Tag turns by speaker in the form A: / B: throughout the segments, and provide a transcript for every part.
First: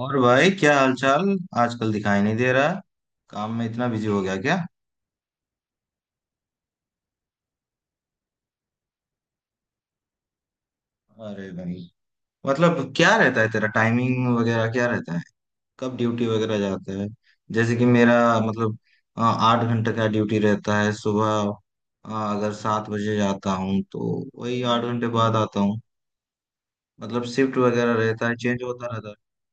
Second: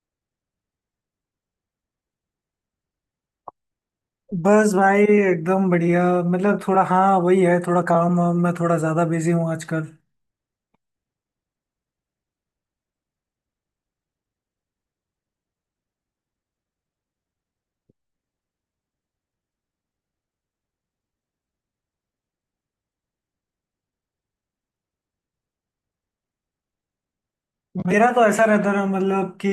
A: और भाई, क्या हालचाल? आजकल दिखाई नहीं दे रहा। काम में इतना बिजी हो गया क्या?
B: बस भाई एकदम बढ़िया। मतलब थोड़ा हाँ वही है, थोड़ा काम वाम में थोड़ा ज्यादा बिजी हूँ आजकल।
A: अरे भाई, मतलब क्या रहता है तेरा? टाइमिंग वगैरह क्या रहता है? कब ड्यूटी वगैरह जाता है? जैसे कि मेरा, मतलब 8 घंटे का ड्यूटी रहता है सुबह। अ, अगर 7 बजे जाता हूँ तो वही 8 घंटे बाद आता हूँ। मतलब शिफ्ट वगैरह
B: मेरा तो
A: रहता है,
B: ऐसा
A: चेंज
B: रहता
A: होता
B: है
A: रहता है।
B: मतलब कि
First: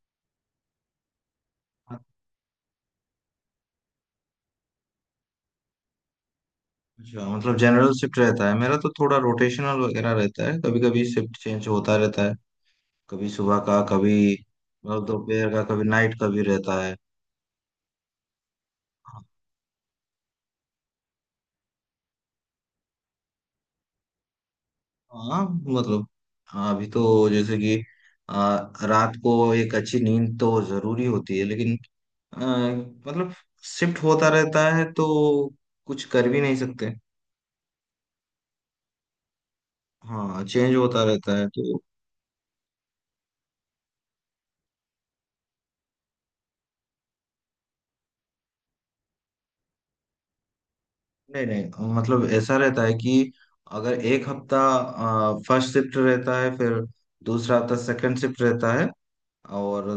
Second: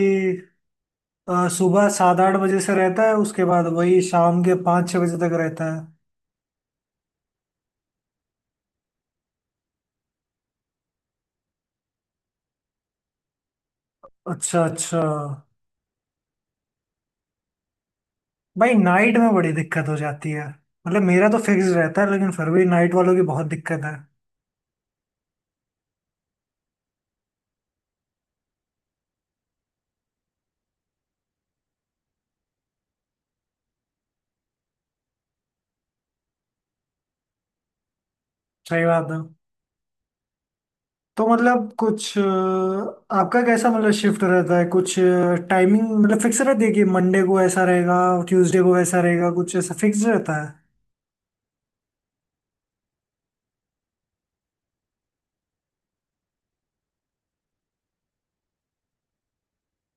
B: सुबह 7-8 बजे से रहता है, उसके बाद वही शाम के 5-6 बजे तक रहता है।
A: अच्छा, मतलब जनरल शिफ्ट रहता है। मेरा तो थोड़ा रोटेशनल वगैरह रहता है, कभी कभी शिफ्ट चेंज होता रहता है। कभी सुबह का, कभी
B: अच्छा अच्छा।
A: मतलब दोपहर का, कभी नाइट का भी रहता है।
B: भाई नाइट में बड़ी दिक्कत हो जाती है, मतलब मेरा तो फिक्स रहता है लेकिन फिर भी नाइट वालों की बहुत दिक्कत है।
A: हाँ मतलब, हाँ, अभी तो जैसे कि आ, रात को एक अच्छी नींद तो जरूरी होती है, लेकिन आ, मतलब शिफ्ट होता रहता है तो कुछ कर भी नहीं सकते।
B: सही बात है।
A: हाँ, चेंज होता
B: तो
A: रहता है
B: मतलब
A: तो।
B: कुछ आपका कैसा मतलब शिफ्ट रहता है, कुछ टाइमिंग मतलब फिक्स रहती है कि मंडे को ऐसा रहेगा, ट्यूसडे को ऐसा रहेगा, कुछ ऐसा फिक्स रहता है?
A: नहीं नहीं, मतलब ऐसा रहता है कि अगर एक हफ्ता फर्स्ट शिफ्ट रहता है, फिर दूसरा हफ्ता सेकंड शिफ्ट रहता है, और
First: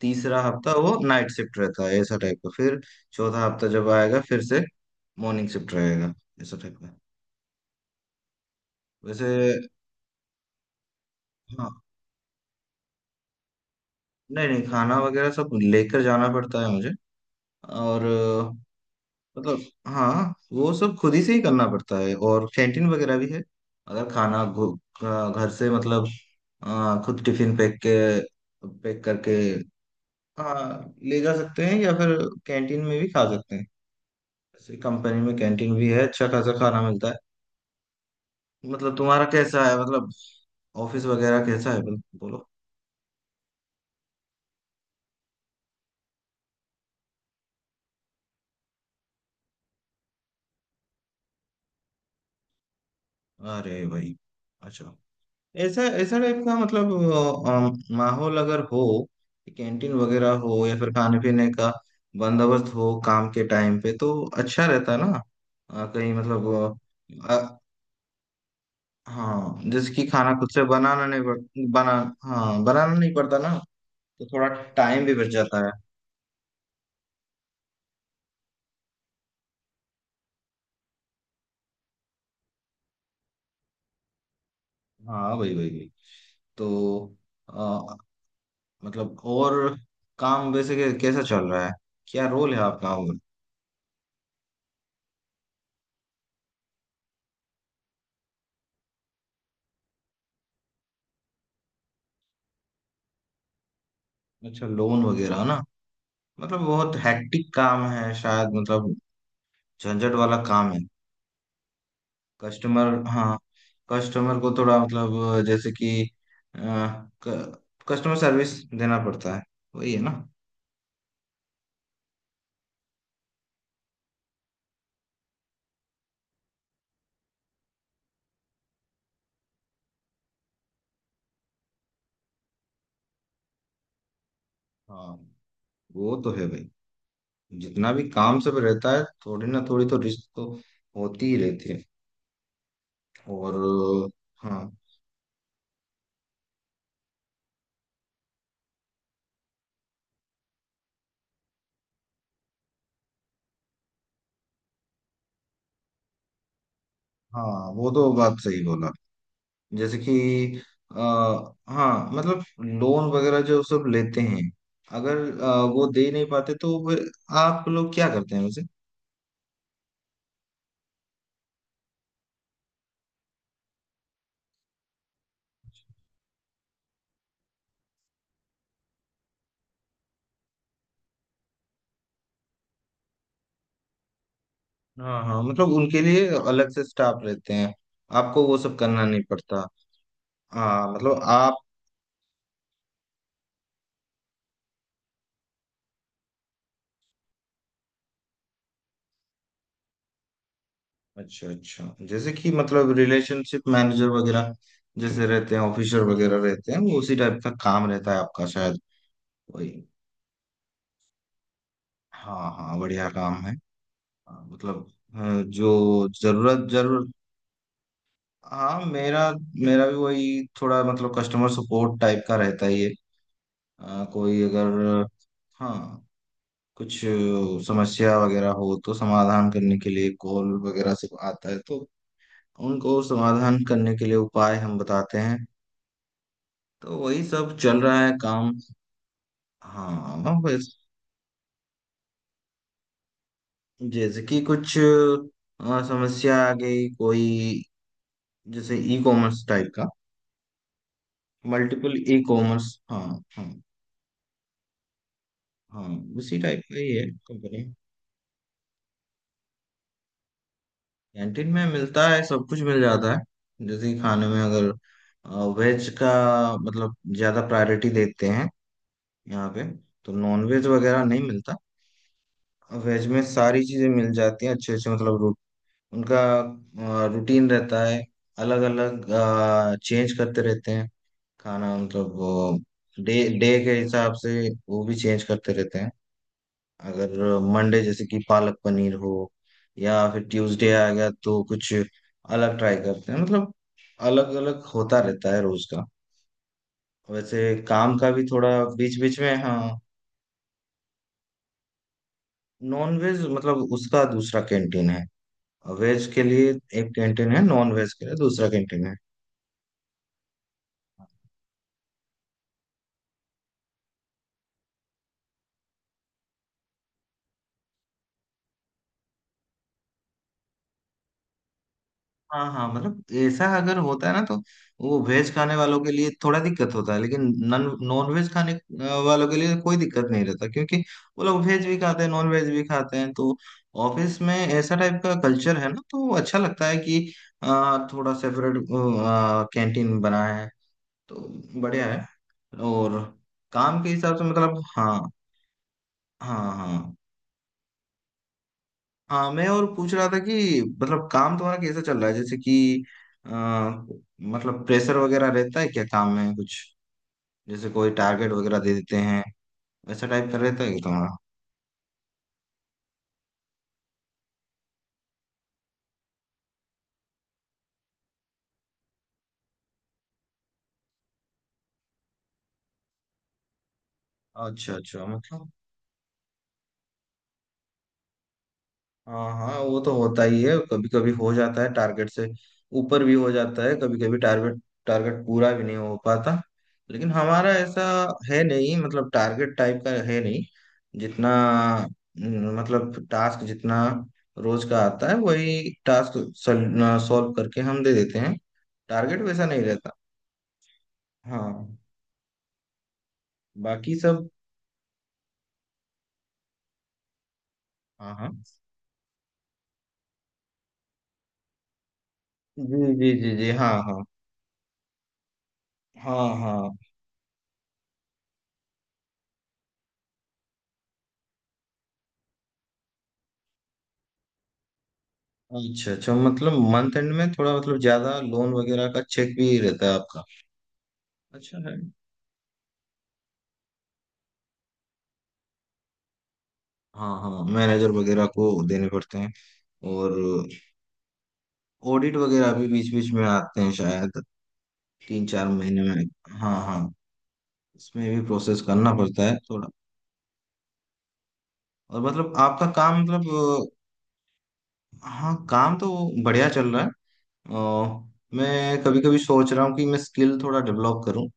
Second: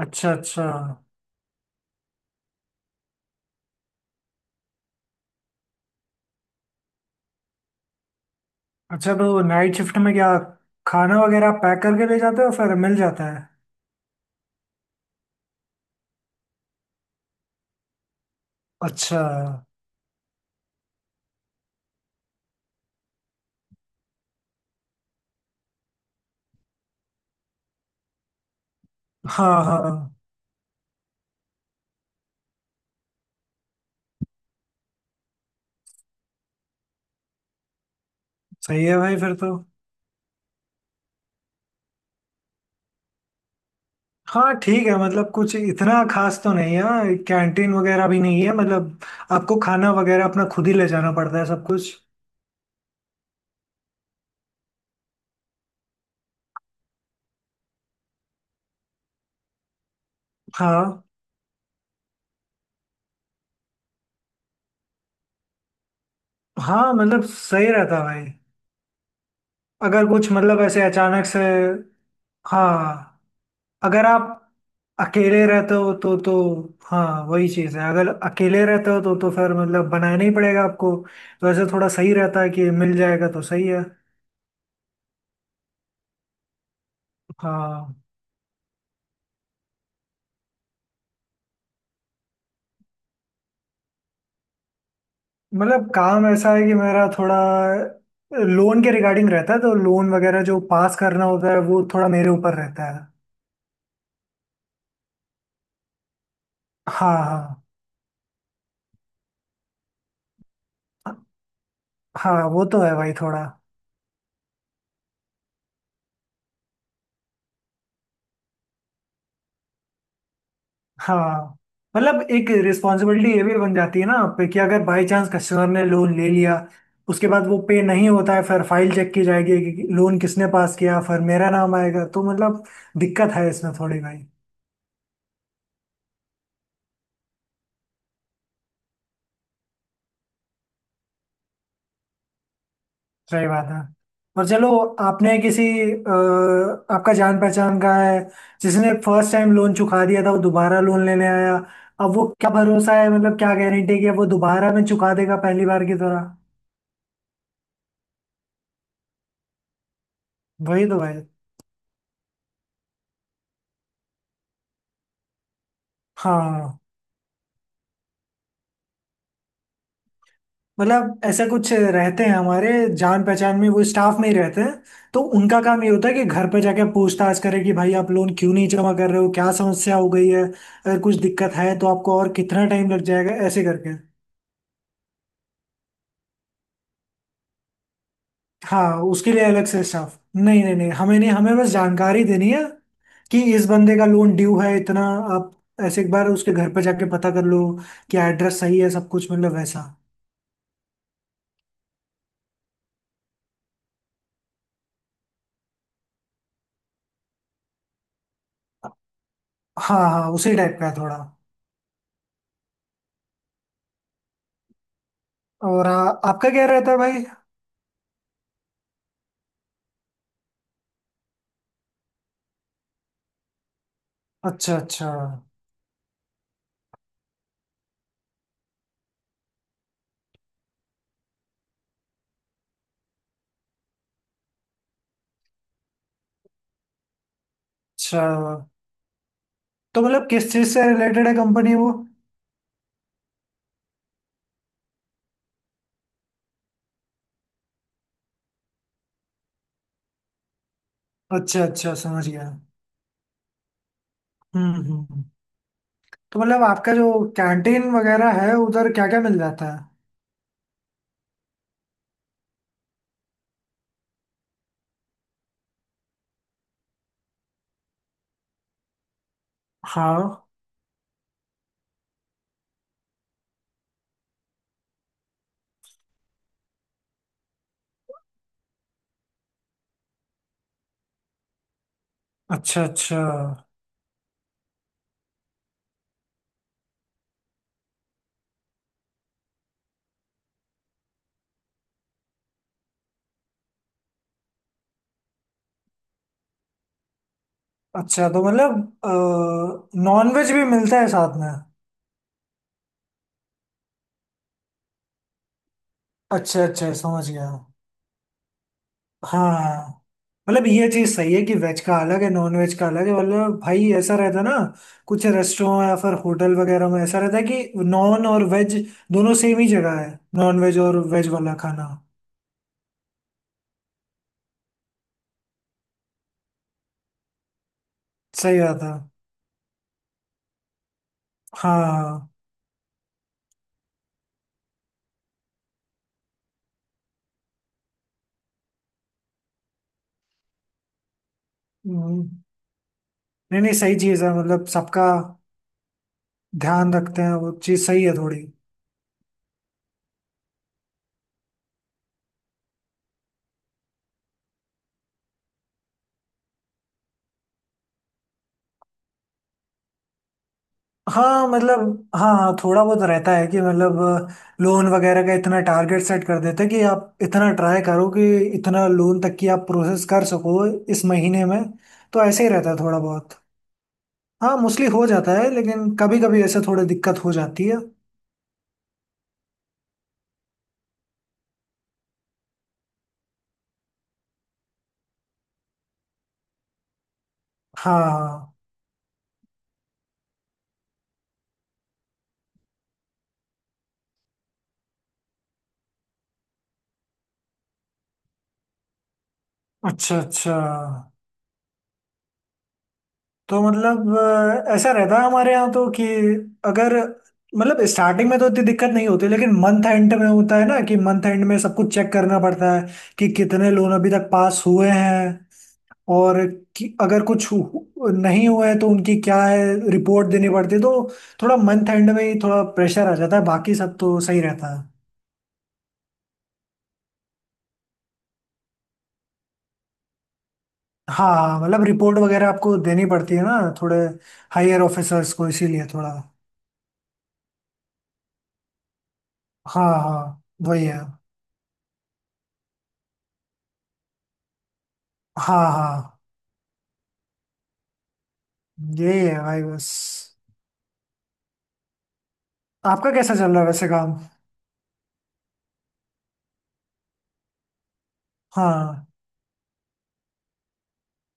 B: अच्छा
A: तीसरा
B: अच्छा।
A: हफ्ता वो नाइट शिफ्ट रहता है। ऐसा टाइप का फिर चौथा हफ्ता जब आएगा फिर से मॉर्निंग शिफ्ट रहेगा, ऐसा टाइप का।
B: अच्छा
A: वैसे
B: तो नाइट शिफ्ट में क्या खाना वगैरह
A: हाँ,
B: पैक करके ले जाते हो, फिर मिल जाता है?
A: नहीं नहीं, खाना वगैरह सब लेकर जाना पड़ता है मुझे। और
B: अच्छा।
A: मतलब हाँ, वो सब खुद ही से ही करना पड़ता है। और कैंटीन वगैरह भी है। अगर खाना घर से मतलब खुद टिफिन पैक के, पैक करके,
B: हाँ हाँ।
A: हाँ, ले जा सकते हैं या फिर कैंटीन में भी खा सकते हैं। ऐसी कंपनी में कैंटीन भी है, अच्छा खासा खाना मिलता है।
B: सही
A: मतलब
B: है भाई
A: तुम्हारा
B: फिर तो।
A: कैसा है? मतलब ऑफिस वगैरह कैसा है, बोलो।
B: हाँ ठीक है, मतलब कुछ इतना खास तो नहीं है, कैंटीन वगैरह भी नहीं है, मतलब आपको खाना वगैरह अपना खुद ही ले जाना पड़ता है सब कुछ।
A: अरे भाई, अच्छा। ऐसा ऐसा टाइप का मतलब माहौल अगर हो, कैंटीन वगैरह हो, या फिर
B: हाँ
A: खाने पीने का बंदोबस्त हो काम के टाइम पे तो अच्छा रहता ना। कहीं मतलब
B: हाँ मतलब
A: अ, अ,
B: सही रहता है भाई।
A: हाँ, जैसे कि
B: अगर कुछ
A: खाना खुद
B: मतलब
A: से
B: ऐसे
A: बनाना नहीं
B: अचानक
A: पड़
B: से।
A: बना हाँ, बनाना नहीं
B: हाँ
A: पड़ता ना,
B: अगर
A: तो
B: आप
A: थोड़ा टाइम भी बच
B: अकेले
A: जाता है।
B: रहते हो तो तो। हाँ वही चीज़ है, अगर अकेले रहते हो तो फिर मतलब बनाना ही पड़ेगा आपको। तो ऐसे थोड़ा सही रहता है कि मिल जाएगा तो सही है।
A: हाँ भाई भाई भाई। तो अ,
B: हाँ।
A: मतलब और काम वैसे कैसा चल रहा है? क्या रोल है आपका? और
B: मतलब काम ऐसा है कि मेरा थोड़ा लोन के रिगार्डिंग रहता है, तो लोन वगैरह जो पास करना होता है वो थोड़ा मेरे ऊपर रहता है।
A: अच्छा, लोन वगैरह ना। मतलब बहुत हैक्टिक
B: हाँ
A: काम है शायद, मतलब झंझट वाला काम है।
B: हाँ। हाँ वो तो
A: कस्टमर,
B: है भाई
A: हाँ,
B: थोड़ा।
A: कस्टमर को थोड़ा मतलब जैसे कि कस्टमर सर्विस देना पड़ता है, वही है ना।
B: हाँ मतलब एक रिस्पॉन्सिबिलिटी ये भी बन जाती है ना आप पे, कि अगर बाई चांस कस्टमर ने लोन ले लिया, उसके बाद वो पे नहीं होता है, फिर फाइल चेक की जाएगी कि लोन किसने पास किया, फिर मेरा नाम आएगा, तो मतलब दिक्कत है इसमें थोड़ी भाई।
A: हाँ, वो तो है भाई, जितना भी काम सब रहता है थोड़ी ना थोड़ी तो रिस्क तो होती ही रहती है।
B: सही
A: और
B: बात है। और चलो
A: हाँ
B: आपने किसी आपका जान पहचान का है जिसने फर्स्ट टाइम लोन चुका दिया था, वो दोबारा लोन लेने आया। अब वो क्या भरोसा है, मतलब क्या गारंटी है कि अब वो दोबारा में चुका देगा पहली बार की तरह?
A: हाँ, वो तो बात सही बोला। जैसे कि
B: वही तो
A: आ,
B: भाई।
A: हाँ मतलब लोन वगैरह जो सब लेते हैं, अगर वो दे नहीं पाते तो
B: हाँ
A: आप लोग क्या करते हैं वैसे?
B: मतलब ऐसा कुछ रहते हैं हमारे, जान पहचान में वो स्टाफ में ही रहते हैं। तो उनका काम ये होता है कि घर पे जाके पूछताछ करें कि भाई आप लोन क्यों नहीं जमा कर रहे हो, क्या समस्या हो गई है, अगर कुछ दिक्कत है तो आपको और कितना टाइम लग जाएगा, ऐसे करके।
A: हाँ हाँ, मतलब उनके लिए अलग से स्टाफ रहते हैं, आपको वो सब
B: हाँ
A: करना नहीं
B: उसके लिए अलग
A: पड़ता।
B: से स्टाफ नहीं, नहीं नहीं
A: हाँ,
B: हमें
A: मतलब
B: नहीं, हमें
A: आप,
B: बस जानकारी देनी है कि इस बंदे का लोन ड्यू है इतना, आप ऐसे एक बार उसके घर पे जाके पता कर लो कि एड्रेस सही है सब कुछ मतलब वैसा।
A: अच्छा अच्छा, जैसे कि मतलब रिलेशनशिप मैनेजर वगैरह जैसे रहते हैं, ऑफिसर वगैरह रहते हैं, वो उसी टाइप का काम रहता है आपका शायद, वही।
B: हाँ हाँ उसी टाइप का है थोड़ा।
A: हाँ हाँ, बढ़िया काम है। हाँ, मतलब अ,
B: और
A: जो
B: आपका क्या
A: जरूरत
B: रहता है
A: जरूर।
B: भाई?
A: हाँ मेरा मेरा भी वही थोड़ा मतलब कस्टमर सपोर्ट टाइप का रहता ही है। कोई
B: अच्छा
A: अगर,
B: अच्छा।
A: हाँ, कुछ समस्या वगैरह हो तो समाधान करने के लिए कॉल वगैरह से आता है, तो उनको समाधान करने के लिए उपाय हम बताते हैं। तो वही सब चल रहा है
B: अच्छा
A: काम। हाँ।
B: तो मतलब
A: हाँ,
B: किस चीज
A: बस
B: से रिलेटेड है कंपनी वो?
A: जैसे कि कुछ समस्या आ गई कोई, जैसे ई कॉमर्स टाइप का,
B: अच्छा
A: मल्टीपल
B: अच्छा
A: ई
B: समझ गया।
A: कॉमर्स। हाँ। हाँ।
B: हम्म हम्म हम्म।
A: हाँ, उसी
B: तो
A: टाइप
B: मतलब
A: का
B: आपका
A: ही है
B: जो
A: कंपनी।
B: कैंटीन वगैरह है उधर क्या क्या मिल जाता है?
A: कैंटीन में मिलता है, सब कुछ मिल जाता है। जैसे कि खाने में अगर वेज का मतलब ज्यादा प्रायोरिटी देते हैं यहाँ पे, तो नॉन
B: हाँ।
A: वेज वगैरह नहीं मिलता। वेज में सारी चीजें मिल जाती हैं, अच्छे अच्छे। मतलब उनका रूटीन रहता है, अलग अलग चेंज करते रहते हैं खाना मतलब।
B: अच्छा
A: डे,
B: अच्छा।
A: डे के हिसाब से वो भी चेंज करते रहते हैं। अगर मंडे जैसे कि पालक पनीर हो, या फिर ट्यूसडे आ गया तो कुछ अलग ट्राई करते हैं। मतलब अलग अलग होता रहता है रोज का। वैसे काम का भी
B: अच्छा तो
A: थोड़ा
B: मतलब
A: बीच बीच में, हाँ,
B: नॉन वेज भी मिलता है साथ में?
A: नॉन वेज मतलब उसका दूसरा कैंटीन है, वेज के लिए
B: अच्छा
A: एक
B: अच्छा समझ
A: कैंटीन है,
B: गया।
A: नॉन वेज के लिए दूसरा कैंटीन है।
B: हाँ मतलब ये चीज सही है कि वेज का अलग है नॉन वेज का अलग है, मतलब भाई ऐसा रहता है ना, कुछ रेस्टोरेंट या फिर होटल वगैरह में ऐसा रहता है कि नॉन और वेज दोनों सेम ही जगह है, नॉन वेज और वेज वाला खाना।
A: हाँ हाँ, मतलब ऐसा अगर होता है ना तो वो वेज खाने वालों के लिए थोड़ा दिक्कत होता है, लेकिन नॉन नॉन वेज खाने
B: सही बात है।
A: वालों के लिए कोई दिक्कत नहीं रहता, क्योंकि वो लोग वेज भी खाते हैं, नॉन
B: हाँ
A: वेज भी खाते हैं। तो ऑफिस में ऐसा टाइप का कल्चर है ना, तो अच्छा लगता है कि थोड़ा सेपरेट कैंटीन बना है तो बढ़िया है।
B: हम्म।
A: और
B: नहीं नहीं
A: काम के
B: सही
A: हिसाब
B: चीज
A: से
B: है,
A: मतलब,
B: मतलब
A: हाँ।
B: सबका
A: हाँ
B: ध्यान
A: हाँ
B: रखते हैं, वो चीज सही है थोड़ी।
A: हाँ। मैं और पूछ रहा था कि मतलब काम तुम्हारा कैसा चल रहा है? जैसे कि अ, मतलब प्रेशर वगैरह रहता है क्या काम में कुछ? जैसे कोई टारगेट वगैरह दे देते हैं, वैसा टाइप का रहता है क्या तुम्हारा?
B: हाँ मतलब। हाँ हाँ थोड़ा बहुत रहता है कि मतलब लोन वगैरह का इतना टारगेट सेट कर देते हैं कि आप इतना ट्राई करो कि इतना लोन तक की आप प्रोसेस कर सको इस महीने में। तो ऐसे ही रहता है थोड़ा बहुत। हाँ
A: अच्छा
B: मोस्टली
A: अच्छा,
B: हो जाता है
A: मतलब
B: लेकिन कभी कभी ऐसे थोड़ी दिक्कत हो जाती है।
A: हाँ हाँ, वो तो होता ही है, कभी कभी हो जाता है टारगेट से ऊपर भी हो जाता है। कभी कभी टारगेट, टारगेट पूरा भी नहीं हो पाता। लेकिन हमारा ऐसा
B: हाँ
A: है
B: हाँ।
A: नहीं, मतलब टारगेट टाइप का है नहीं। जितना न, मतलब टास्क जितना रोज का आता है, वही टास्क सॉल्व करके हम दे देते हैं, टारगेट वैसा नहीं रहता।
B: अच्छा अच्छा।
A: हाँ,
B: तो
A: बाकी
B: मतलब
A: सब।
B: ऐसा रहता है हमारे यहाँ तो कि अगर मतलब
A: हाँ
B: स्टार्टिंग
A: हाँ,
B: में तो इतनी दिक्कत नहीं होती लेकिन मंथ एंड में होता है ना, कि मंथ एंड में सब कुछ चेक करना पड़ता है
A: जी जी
B: कि
A: जी जी,
B: कितने
A: हाँ
B: लोन
A: हाँ।
B: अभी तक पास हुए हैं,
A: हाँ
B: और
A: हाँ।
B: कि अगर कुछ नहीं हुए हैं तो उनकी क्या है रिपोर्ट देनी पड़ती है, तो थोड़ा मंथ एंड में ही थोड़ा प्रेशर आ जाता है, बाकी सब तो सही रहता है।
A: अच्छा अच्छा, मतलब मंथ एंड में थोड़ा मतलब ज्यादा लोन वगैरह का चेक भी रहता है आपका।
B: हाँ
A: अच्छा
B: हाँ,
A: है।
B: मतलब रिपोर्ट वगैरह आपको देनी पड़ती है ना थोड़े हायर ऑफिसर्स को इसीलिए थोड़ा।
A: हाँ हाँ, मैनेजर वगैरह को देने पड़ते हैं।
B: हाँ
A: और
B: हाँ वही है।
A: ऑडिट वगैरह भी बीच बीच में आते हैं शायद, तीन चार
B: हाँ
A: महीने में।
B: हाँ।
A: हाँ हाँ, इसमें भी प्रोसेस करना
B: यही
A: पड़ता है
B: है भाई
A: थोड़ा।
B: बस।
A: और मतलब आपका काम
B: आपका कैसा चल रहा है
A: मतलब
B: वैसे काम?
A: हाँ, काम तो बढ़िया चल रहा है। अ, मैं कभी
B: हाँ।
A: कभी सोच रहा हूँ कि मैं स्किल थोड़ा डेवलप करूँ।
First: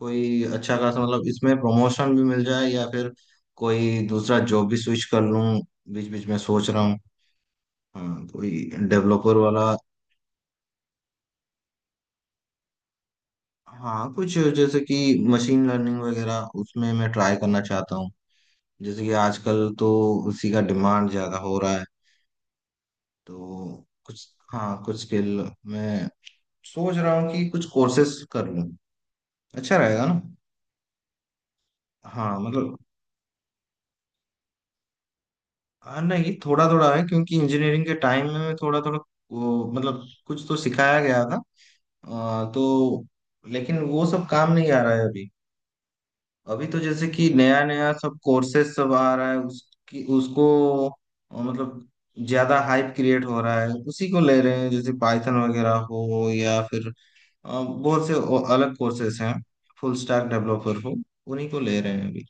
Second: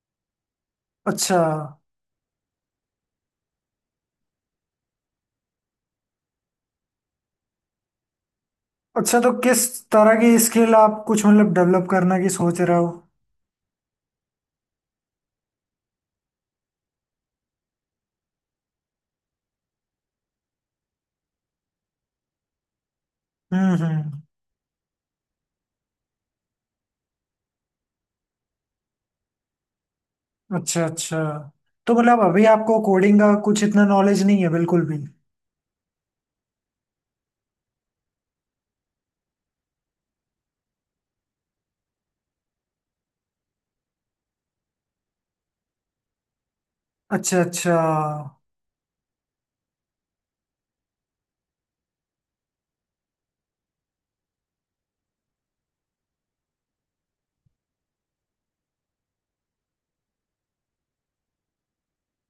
A: कोई अच्छा खासा मतलब
B: अच्छा
A: इसमें प्रमोशन भी मिल जाए या फिर कोई दूसरा जॉब भी स्विच कर लूं। बीच बीच में सोच रहा हूँ, हाँ कोई
B: अच्छा। तो
A: डेवलपर
B: किस
A: वाला।
B: तरह की स्किल आप कुछ मतलब डेवलप करने की सोच रहे हो?
A: हाँ कुछ जैसे कि मशीन लर्निंग वगैरह, उसमें मैं ट्राई करना चाहता हूँ। जैसे कि आजकल तो उसी का डिमांड ज्यादा हो रहा है। तो
B: हम्म।
A: कुछ, हाँ कुछ स्किल मैं सोच रहा हूँ कि कुछ कोर्सेस कर लूँ, अच्छा रहेगा ना।
B: अच्छा अच्छा। तो मतलब
A: हाँ
B: अभी
A: मतलब,
B: आपको कोडिंग का कुछ इतना नॉलेज नहीं है बिल्कुल भी?
A: हाँ, नहीं, थोड़ा थोड़ा है क्योंकि इंजीनियरिंग के टाइम में थोड़ा थोड़ा वो मतलब कुछ तो सिखाया गया था। तो लेकिन वो सब काम नहीं आ रहा है अभी। अभी तो जैसे कि
B: अच्छा
A: नया
B: अच्छा।
A: नया सब कोर्सेज सब आ रहा है, उसकी उसको मतलब ज्यादा हाइप क्रिएट हो रहा है, उसी को ले रहे हैं, जैसे पाइथन वगैरह हो या फिर बहुत से और अलग कोर्सेज हैं, फुल स्टैक डेवलपर हो, उन्हीं को ले रहे हैं अभी।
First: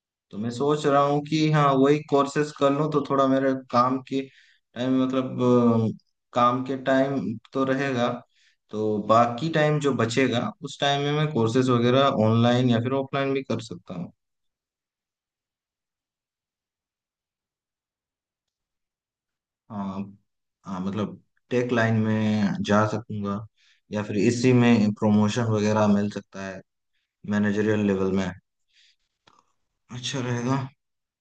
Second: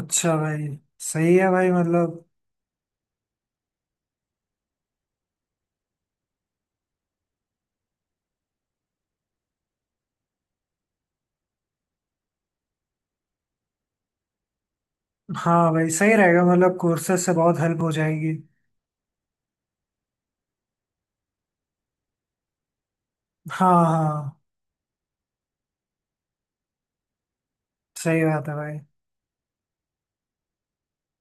B: अच्छा
A: तो मैं
B: भाई।
A: सोच रहा हूँ
B: सही
A: कि
B: है
A: हाँ
B: भाई
A: वही
B: मतलब।
A: कोर्सेस कर लूँ तो थोड़ा मेरे काम के टाइम, मतलब काम के टाइम तो रहेगा, तो बाकी टाइम जो बचेगा उस टाइम में मैं कोर्सेज वगैरह ऑनलाइन या फिर ऑफलाइन भी कर सकता हूँ।
B: हाँ भाई सही रहेगा, मतलब कोर्सेज से बहुत हेल्प हो जाएगी।
A: हाँ हाँ, मतलब टेक लाइन में जा सकूंगा
B: हाँ
A: या फिर
B: हाँ
A: इसी में प्रमोशन वगैरह मिल सकता है, मैनेजरियल लेवल
B: सही
A: में।
B: बात है भाई।
A: अच्छा रहेगा।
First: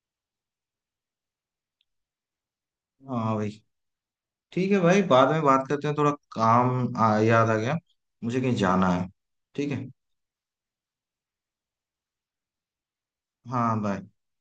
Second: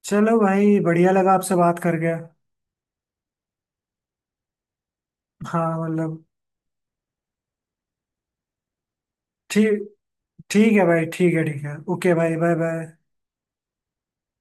B: चलो भाई बढ़िया लगा आपसे बात करके।
A: हाँ भाई, ठीक है भाई, बाद में बात
B: हाँ
A: करते हैं, थोड़ा
B: मतलब।
A: काम याद आ गया, मुझे कहीं जाना है। ठीक है।
B: ठीक। ठीक है भाई, ठीक है ठीक है, ओके भाई, बाय बाय।
A: हाँ, बाय।